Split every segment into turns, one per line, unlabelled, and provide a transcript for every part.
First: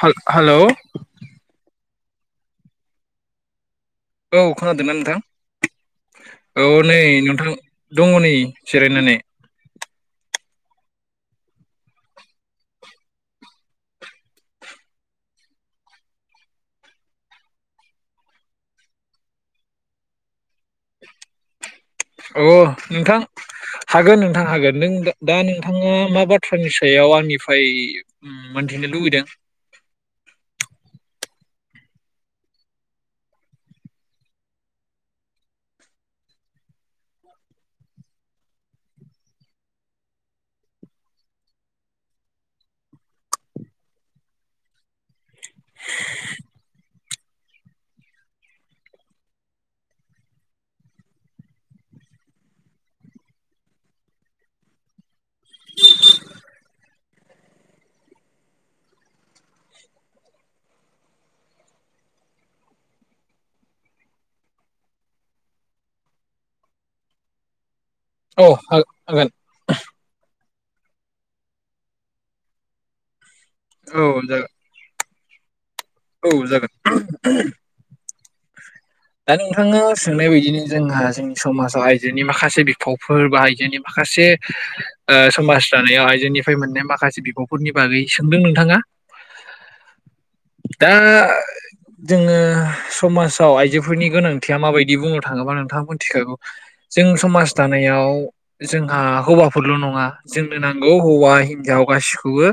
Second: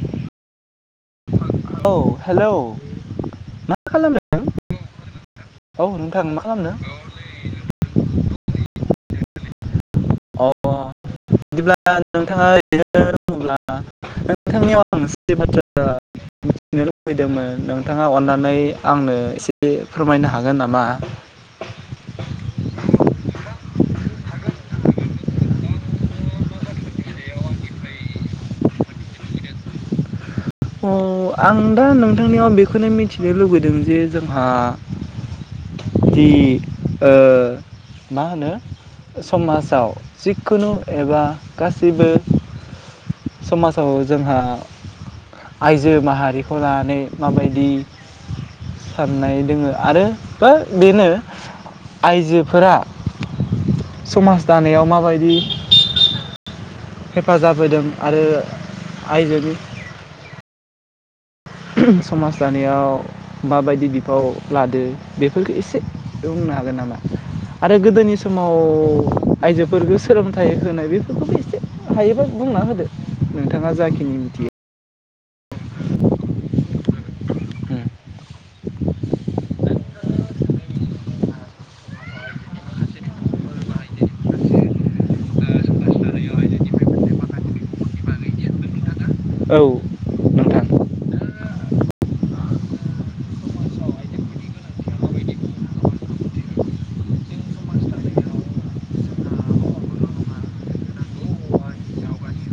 हा-हालौ
औ हेलौ
औ
खालामदों
खोनादोना नोंथां?
औ नोंथां मा
औ
खालामदों
नै नोंथां दङ नै । जेरायनानै ।
अ बिदिब्ला नोंथाङा ओरैनो दङोब्ला नोंथांनियाव आं मनसे बाथ्रा मिथिनो लुबैदोंमोन नोंथाङा अन्नानै आंनो एसे फोरमायनो हागोन नामा?
अ नोंथां हागोन नोंथां हागोन नों दा दा नोंथाङा मा बाथ्रानि सायाव आंनिफाय उम मोनथिनो लुबैदों?
अ आं दा नोंथांनियाव बेखोनो मिथिनो लुुबैदों जे जोंहा दि ओ मा होनो समाजाव जिखुनु एबा गासैबो समाजाव जोंहा आइजो माहारिखौ लानानै माबायदि साननाय दोङो आरो बा बेनो आइजोफोरा समाज दानायाव माबायदि हेफाजाब होदों आरो आइजोनि समाज दानायाव माबायदि बिफाव लादो बेफोरखो एसे बुंनो हागोन नामा? आरो गोदोनि
औ
समाव
हागोन
आइजोफोरखो सोलों थाइ होनाय बेफोरखौबो एसे हायोबा बुंना होदो । नोंथाङा
औ
जाखिनि मिथियो
जागोन
।
औ जागोन दा नोंथाङा सोंनाय बायदिनो जोंहा जोंनि समाजाव आइजोनि माखासे बिफावफोर बा आइजोनि माखासे ओ समाज दानायाव आइजोनिफ्राय मोननाय माखासे बिफावफोरनि बागै सोंदों नोंथाङा ।
औ नोंथां
दा जोङो समाजाव आइजो फोरनि गोनांथिया माबायदि बुंनो थाङोबा नोंथाङा मोनथिखागौ जों समाज दानायाव जोंहा हौवाफोरल' नङा जोंनो नांगौ हौवा हिनजाव गासिखौबो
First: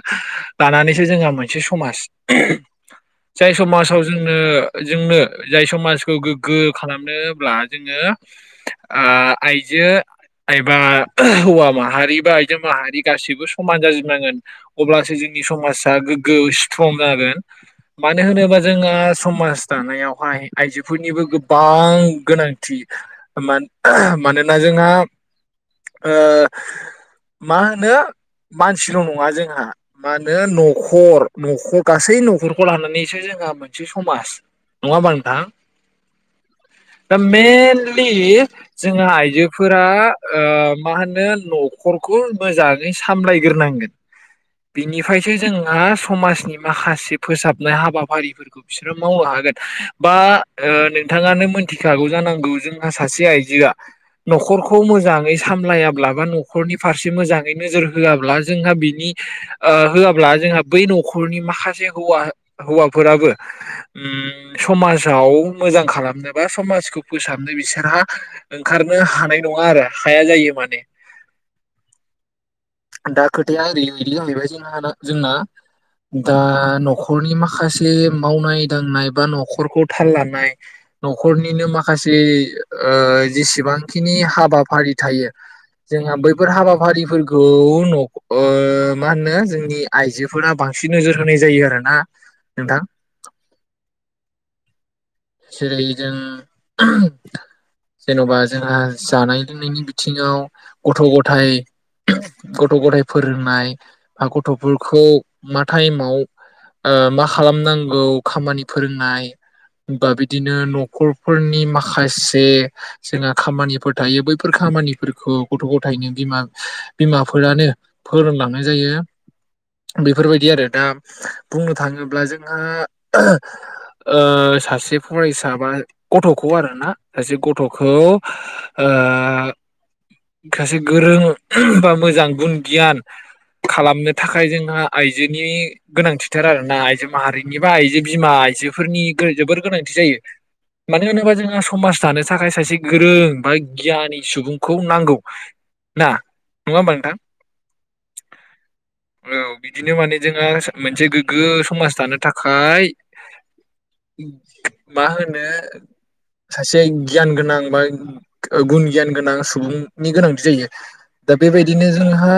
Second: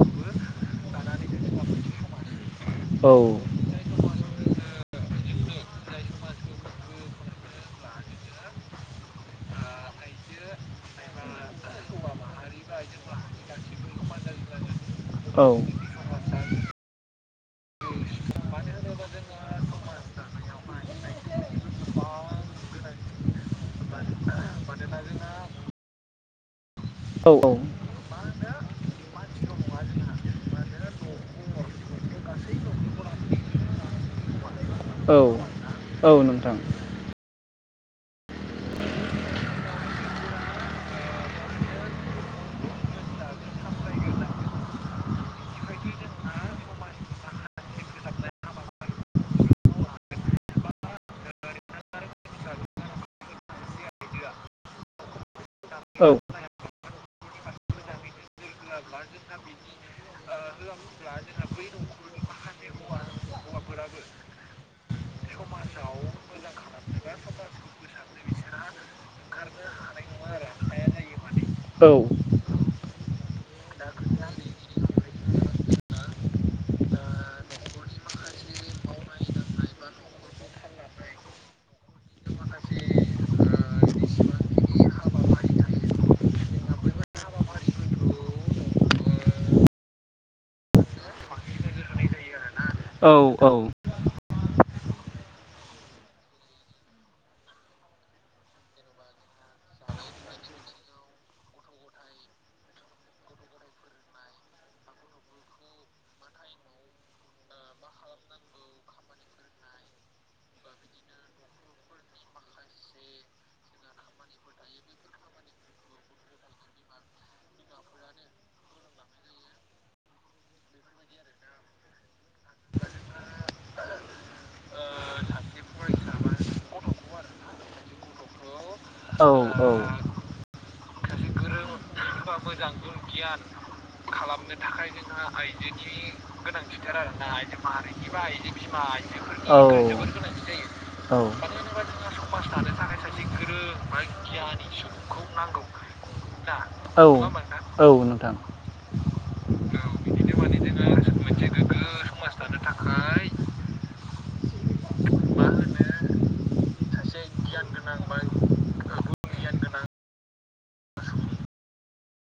लानानैसो जोंहा मोनसे समाज ।
औ
जाय समाजाव जोंनो जोंनो जाय समाज खौ गोग्गो खालामनोब्ला जोङो ओ आइजो एबा हौवा माहारि बा आइजो माहारि गासिबो समान जाजोबनांगोन अब्लासो जोंनि
औ
समाजा गोग्गो स्ट्रं जागोन मानो होनोबा जोंहा समाज दानायावहाय आइजो फोरनिबो गोबां गोनांथि मा मानोना जोंहा ओ
औ
मा होनो मानसिल' नङा जोंहा मा होनो न'खर न'खर गासै न'खरखौ लानानैसो जोंहा मोनसे समाज । नङा ओमबा
औ
नोंथां ।
औ नोंथां
मेनलि जोंहा आइजोफोरा ओ मा होनो न'खरखौ मोजाङै सामलायग्रोनांगोन बिनिफ्रायसो जोंहा समाजनि माखासे फोसाबनाय हाबाफारिफोरखौ बिसोरो मावनो हागोन बा ओ नोंथाङानो मोनथिखागौ जानांगौ जोंहा सासे आइजोआ न'खरखौ मोजाङै सामलायाब्ला
औ
बा न'खरनि फारसे मोजां नोजोर होआब्ला जोंहा बिनि ओ होआब्ला जोंहा बै न'खरनि माखासे हौवा हौवाफोराबो उम समाजाव मोजां खालामनो बा समाजखौ फोसाबनो बिसोरहा ओंखारनो हानाय नङा आरो हाया जायो माने
औ
दा खोथाया ओरैबायदि जाहैबाय जोंहाना जोंना दा न'खरनि माखासे मावनाय दांनाय बा न'खरखौ थाल लानाय। न'खरनिनो माखासे ओ जेसेबांखिनि हाबाफारि थायो जोंहा बैफोर हाबाफारिफोरखौ न' ओ मा होनो जोंनि आइजोफोरा बांसिन नोजोर होनाय जायो आरोना। नोंथां
औ औ
जेरै जों जेन'बा जोंहा जानाय लोंनायनि बिथिङाव गथ' गथाइ गथ' गथाइ फोरोंनाय बा गथ'फोरखौ मा टाइमाव ओ मा खालामनांगौ खामानि फोरोंनाय। बा बिदिनो न'खरफोरनि माखासे जोंहा खामानिफोर थायो बैफोर खामानिफोरखौ गथ' गथायनो बिमा बिमाफोरानो फोरोंलांनाय जायो बेफोरबायदि आरो दा बुंनो थाङोब्ला जोंहा ओ सा से फरायसा बा गथ'खौ आरोना सासे गथ'खौ ओ सासे गोरों बा मोजां गुन गियान खालामनो थाखाय जोंहा आइजोनि गोनांथिथार आरोना आइजो माहारिनि बा आइजो बिमा आइजोफोरनि [unintelligible] गोनांथि जायो मानो होनोबा जोंहा समाज दानो थाखाय सासे गो गोरों बा गियानि सुबुंखौ नांगौ ना नङाहोमबा नोंथां?
औ नोंथां
औ बिदिनो माने जोंङो मोनसे गोग्गो समाज दानो थाखाय मा होनो सासे गियान गोनां बा गुन गियान गोनां सुबुंनि गोनांथि जायो दा बेबायदिनो जोंहा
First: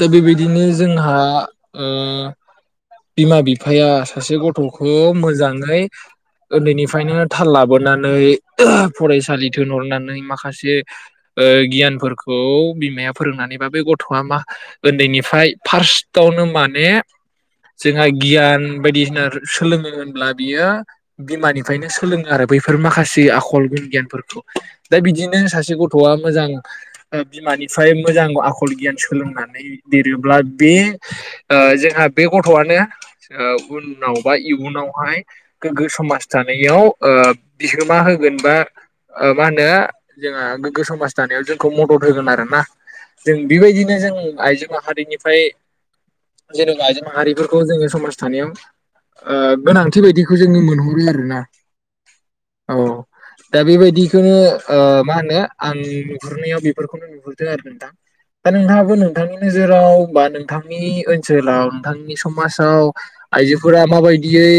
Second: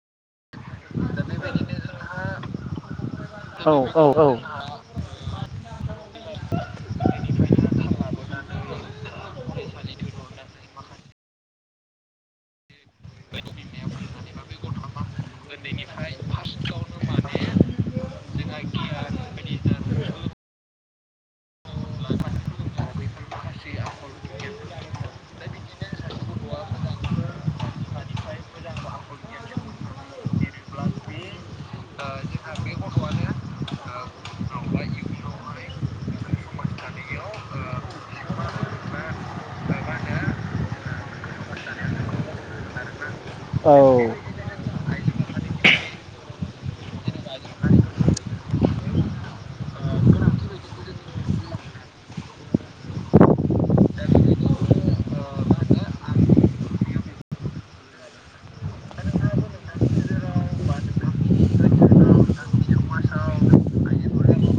दा बेबायदिनो जोंहा ओ बिमा बिफाया सासे गथ' खुुब मोजां ओमफाय उन्दैनिफ्रायनो थाल लाबोनानै फरायसालि थोनहरनानै माखासे गियानफोरखौ बिमाया फोरोंनानै बा बे गथया मा उन्दैनिफ्राय फार्सतावनो माने जोंहा गियान बायदिसिना सोलोङो होनोब्ला बियो बिमानिफ्रायनो सोलोङो आरो बैफोर माखासे आखल गुन गियानफोरखौ दा बिदिनो सासे गथ'आ मोजां बिमानिफ्राय मोजां आखल गियान सोलोंनानै लिरोब्ला बे ओ जोंहा बे गथ'आनो ओ उनाव बा इयुनावहाय गोग्गो समाज दानायाव ओ बिहोमा होगोन बा मा होनो जोंहा गोग्गो समाज दानायाव जोंखौ मदद होगोन आरोना जों
औ
बेबायदिनो जों आइजो माहारिनिफ्राय जेनेबा आइजो माहारिफोरखौ जोङो समाज दानायाव ओ गोनां बिबादिखौ जोङो मोनहरो आरो ना औ दा बेबायदिखौनो ओ मा होनो आं नुहुरनायाव बेफोरखौनो नुहुरदों आरो नोंथां दा नोंथाङाबो नोंथांनि नोजोराव बा नोंथांनि ओनसोलाव नोंथांनि समाजाव आइजोफोरा माबायदियै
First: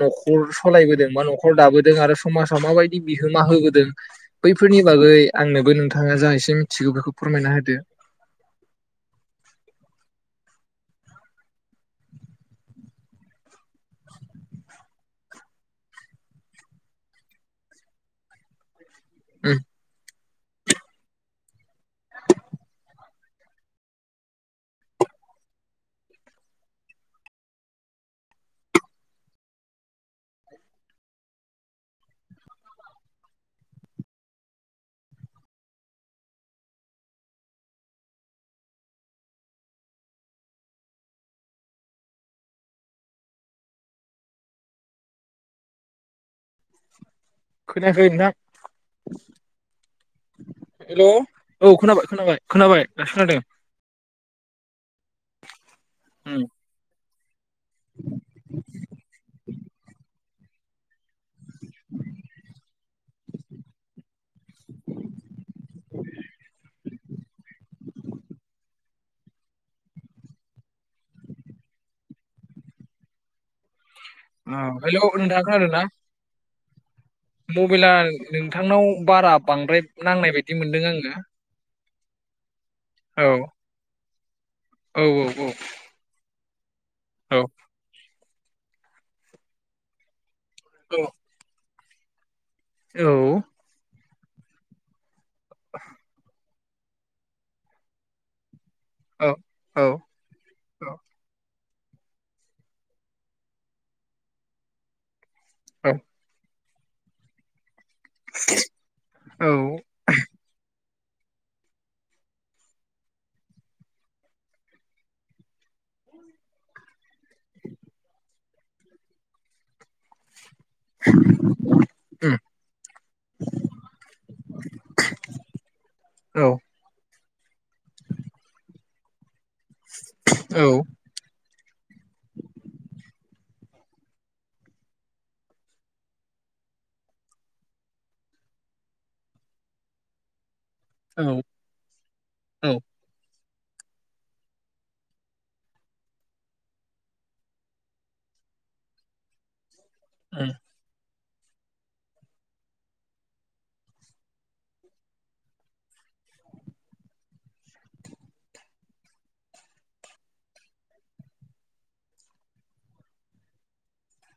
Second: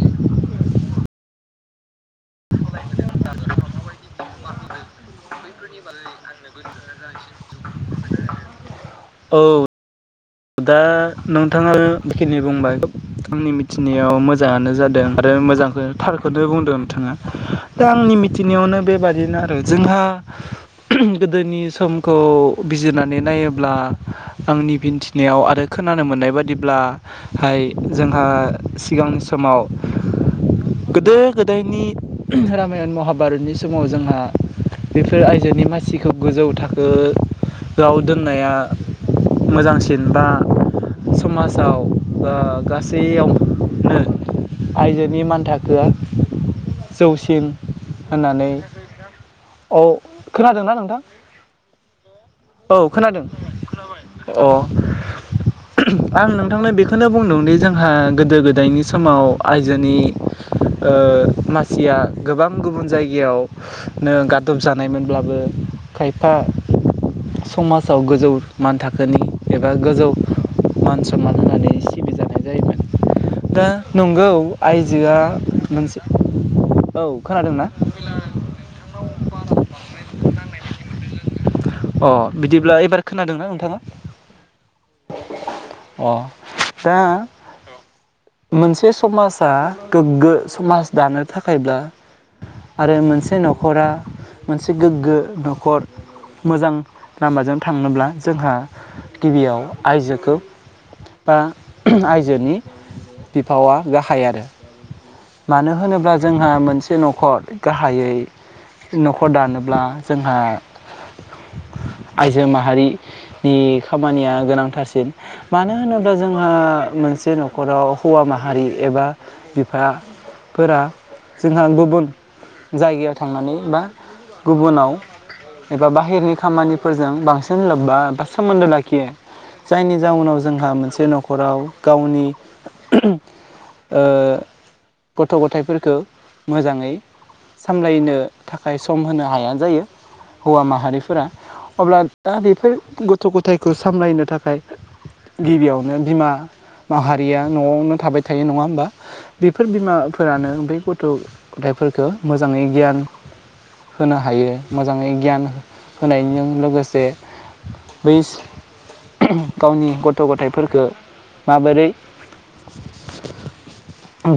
न'खर सलायबोदों बा न'खर दाबोदों आरो समाजाव माबायदि बिहोमा होबोदों बैफोरनि बागै आंनोबो नोंथाङा जा एसे मिथिगौ बेखौ फोरमायना होदो।
औ दा नोंथाङा बेखिनि बुंबाय आंनि मिथिनायाव मोजाङानो जादों आरो मोजांखौ थारखौनो बुंदों नोंथाङा दा आंनि मिथिनायावनो बेबा दिनो आरो
उम
जोंहा गोदोनि समखौ बिजिरनानै नायोब्ला आंनि बिन्थि नियाव आरो खोनानो मोननाय बादिब्लाहाय जोंहा सिगांनि समाव गोदो गोदायनि रामायण महाभारतनि समाव जोंहा बेफोर आइजोनि मानसिखौ गोजौ थाखो आव दोननाया मोजांसिन। बा समाजाव बा गासैयावनो आइजोनि मान थाखोआ जौसिम
खोनायाखै नोंथां
होननानै औ खोनादोंना नोंथां
हेल' औ खोनाबाय खोनाबाय
औ
खोनाबाय दासो
खोनादों अ आं
उम
नोंथांनो बेखौ नो बुंदोंदि जोंहा गोदो गोदायनि समाव आयजोनि ओ मानसिया गोबां गुबुन जायगायावनो गादब जानायमोनब्लाबो खायफा समाजाव गोजौ मान थाखोनि एबा गोजौ मान सनमान होनानै सिबिजानाय जायोमोन। दा नंगौ आइजोआ मोनसे औ खोनादोंना?
मबेला नोंथांनाव बारा बांद्राय नांनाय बायदि मोनदों आङो।
अ बिदि ब्ला एबार खोनादों ना नोंथाङा?
औ औ
अ दा
औ औ
मोनसे समाजा गोग्गो समाज
औ
दानो थाखायब्ला आरो
औ
मोनसे न'खरा मोनसे गोग्गो न'खर मोजां लामाजों थांनोब्ला जोंहा
औ
गिबियाव
औ
आइजोखौ बा आइजोनि बिफावा गाहाय आरो। मानो
औ
होनोब्ला जोंहा मोनस से न'खर गाहायै न'खर दानोब्ला जोंहा आइजो माहारि नि खामानिया गोनांथारसिन मानो होनोब्ला जोंहा मोनसे सू न'खराव हौवा माहा हारि एबा बिफा फोरा जोंहा गुबुन जायगायाव थांनानै बा गुबुनाव एबा बाहेरनि खामानिफोरजों बांसिन सिन लोबबा दासोमोन्दो लाख खियो। जायनि जाउनाव
औ
जोंहा मोनसे न'खराव गावनि ओ गथ' गथायाइफोरखो मोजाङै सामलायनो थाखाय सम होनो हाया जायो। हौवा माहारिफोरा
उम,
अब्ला दा बेफोर गथ' ग खौ सामलायनो थाखाय गिबियावनो बिमा माहारिया न'आवनो थाबाय थायो नङा होमबा? बेफो फोर बिमाफोरानो ओमफाय गथ' खन्थाइफोरखो मोजाङै गियान होनो हायो मोजाङै गियान होनायजों लोगोसे बैस गावनि गथ' गथायाइफोरखो माबोरै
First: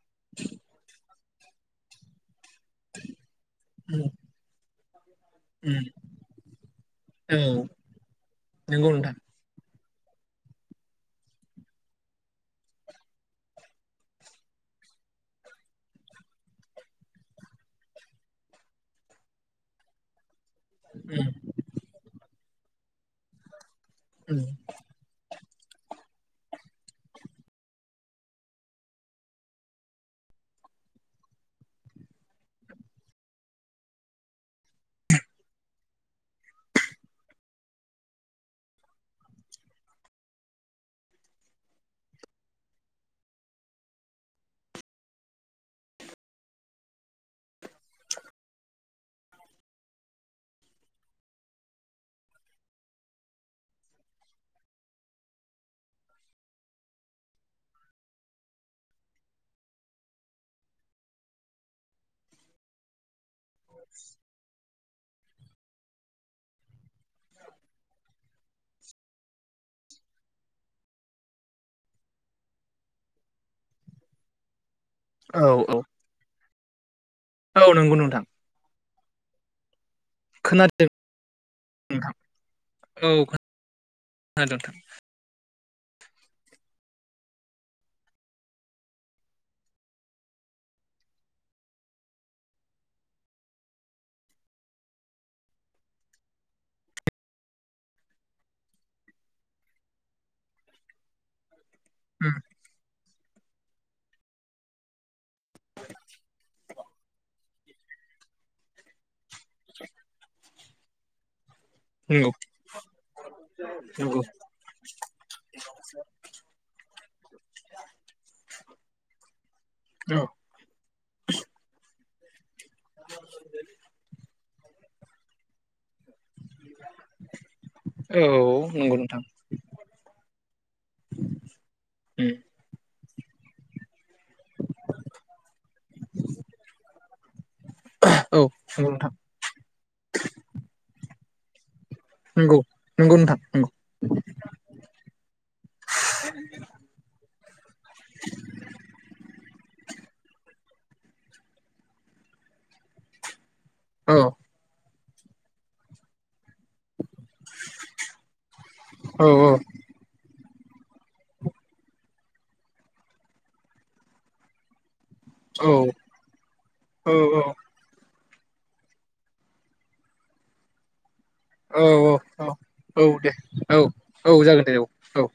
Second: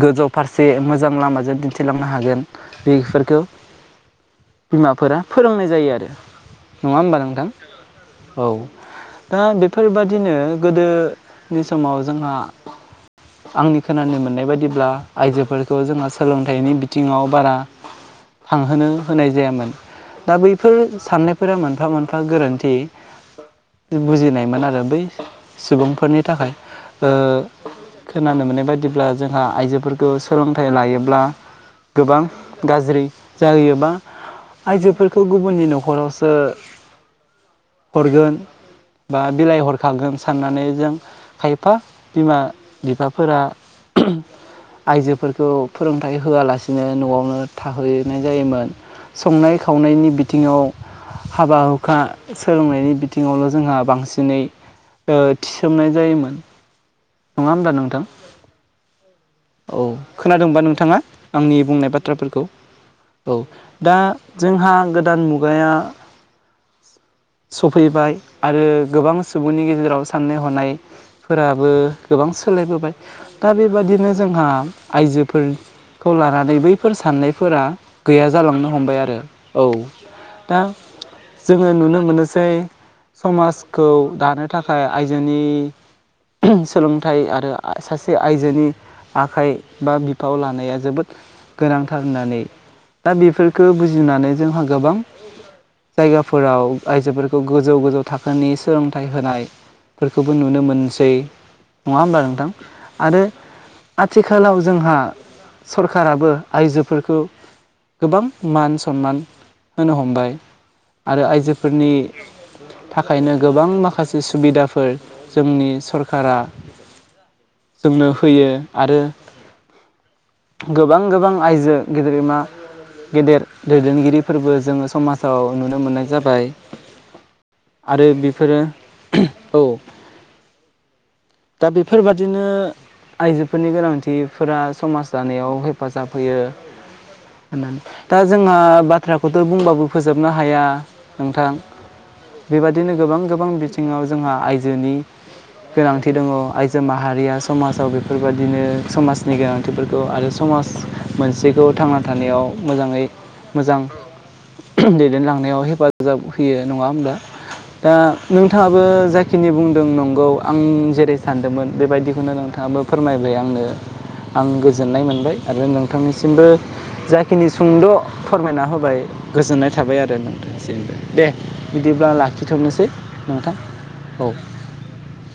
गोजौ फारसे मोजां लामा जों दिन्थिलांनो हागोन। बिगफोरखौ
उम,
बिमाफोरा फोरोंनाय
उम,
जायो आरो नङा होमबा नोंथां? औ
नोंगौ नोंथां
फोरबादिनो गोदोनि समाव जोंहा आंनि खोनानो मोननाय बायदिब्ला आइजोफोरखौ जोंहा सोलोंथाइनि बिथिङाव बारा खांहोनो होनाय जायामोन। दा बै फोर
उम,
साननायफोरा मोनफा-मोनफा गोरोन्थि। [unintelligible]
उम,
बुजिनायमोन आरो बै सुबुंफोरनि। थाखाय ओ खोनानो मोननाय बायदिब्ला जोंहा आइजोफोरखो सोलोंथाइ लायोब्ला गोबां गाज्रि जायोबा आइजोफोरखौ गुबुननि न'खरावसो हरगोन। बा बिलाइ हरखागोन साननानै जों खायफा बिमा बिफाफोरा आइजोफोरखौ फोरोंथायाइ होआलासिनो न'आवनो थाहैनाय जायोमोन संनाय खावनायनि बिथिङाव हाबा हुखा सोलोंनायनि बिथिं। थिङावल' जोंहा बांसिनै ओ थिसोमनाय जायोमोन नङा होमब्ला नोंथां औ खोनादोंबा नोंथाङा आंनि बुंनाय बाथ्राफोरखौ औ दा जोंहा गो दान मुगाया सौ फैबाय आरो गोबां सुबुंनि गेजेराव साननाय हनायफोराबो गोबां सोलायबोबाय दा बेबादिनो जोंहा
औ औ
आइजोफोरखौ लानानै बै फोर साननायफोरा
औ नंगौ नोंथां
गैया जालांनो हमबाय आ रो औ दा
खोनादों
जोङो नुनो
नोंथां
मोनोसै
औ
समाजखौ दानो
खोनादों नोंथां
थाखाय आइजोनि [unintelligible] सोलोंथाइ आरो आ सासे आइजोनि आखाइ बा बिफाव लानाया जोबोद गोनांथार होननानै दा बेफोरखो बुजिनानै जोंहा गोबां जायगाफोराव आइजोफोर खौ गोजौ गोजौ थाखोनि सोलोंथाइ होनायफोरखौबो नुनो मोनसै नङा होमबा
उम,
नोंथां आरो आथिखालाव जोंहा सरखाराबो आइजोफोरखौ गोबां मान सनमान होनो हमबाय आरो आइजोफोरनि
नंगौ
थाखायनो गोबां माखासे
नंगौ
सुबिदाफोर जोंनि सरखारा जोंनो होयो आरो गोबां गोबां आइजो गिदेरैमा गेदेर दैदेनगिरि फोरबो जोङो समाजाव नुनो मोननाय जाबाय आरो
औ
बेफोरो
नंगौ नोंथां
उम औ दा
उम,
बेफोरबादिनो आइजोफोरनि गोनां थिफोरा समाज दानायाव हेफाजाब होयो होननानै दा
औ
जोंहा
नंगौ नोंथां
बाथ्राखौथ' बुंबाबो फोजोबनो हाया नोंथां
नंगौ
बेबादिनो
नंगौ
गोबां
नोंथां
गोबां
नंगौ
बिथिङाव जोंहा आइजोनि गोनांथि दङ' आइजो माहारिया समा जाव बेफोरबादिनो समाजनि गोनांथि फोरखौ आरो समाज मोनसेखौ थांना थानायाव मोजाङै मोजां
औ
दै देनलांनायाव हेफाजाब होयो। नङा होमब्ला दा नोंथाङाबो
औ
जायखिनि बुंदों नंगौ। आं जेरै सानदोमोन बेबायदिखौनो नोंथाङाबो फोरमायबाय आंनो आं गोजोननाय मो बाय आरो
औ
नोंथांनिसिमबो
औ औ
जाखिनि सुंद' फोरमायना होबाय गोजोननाय थाबाय आरो नोंथांसिमबो दे
औ
बिदिब्ला
औ औ
लाखिथ'नोसै
औ दे
नोंथां
औ औ जागोन दे औ औ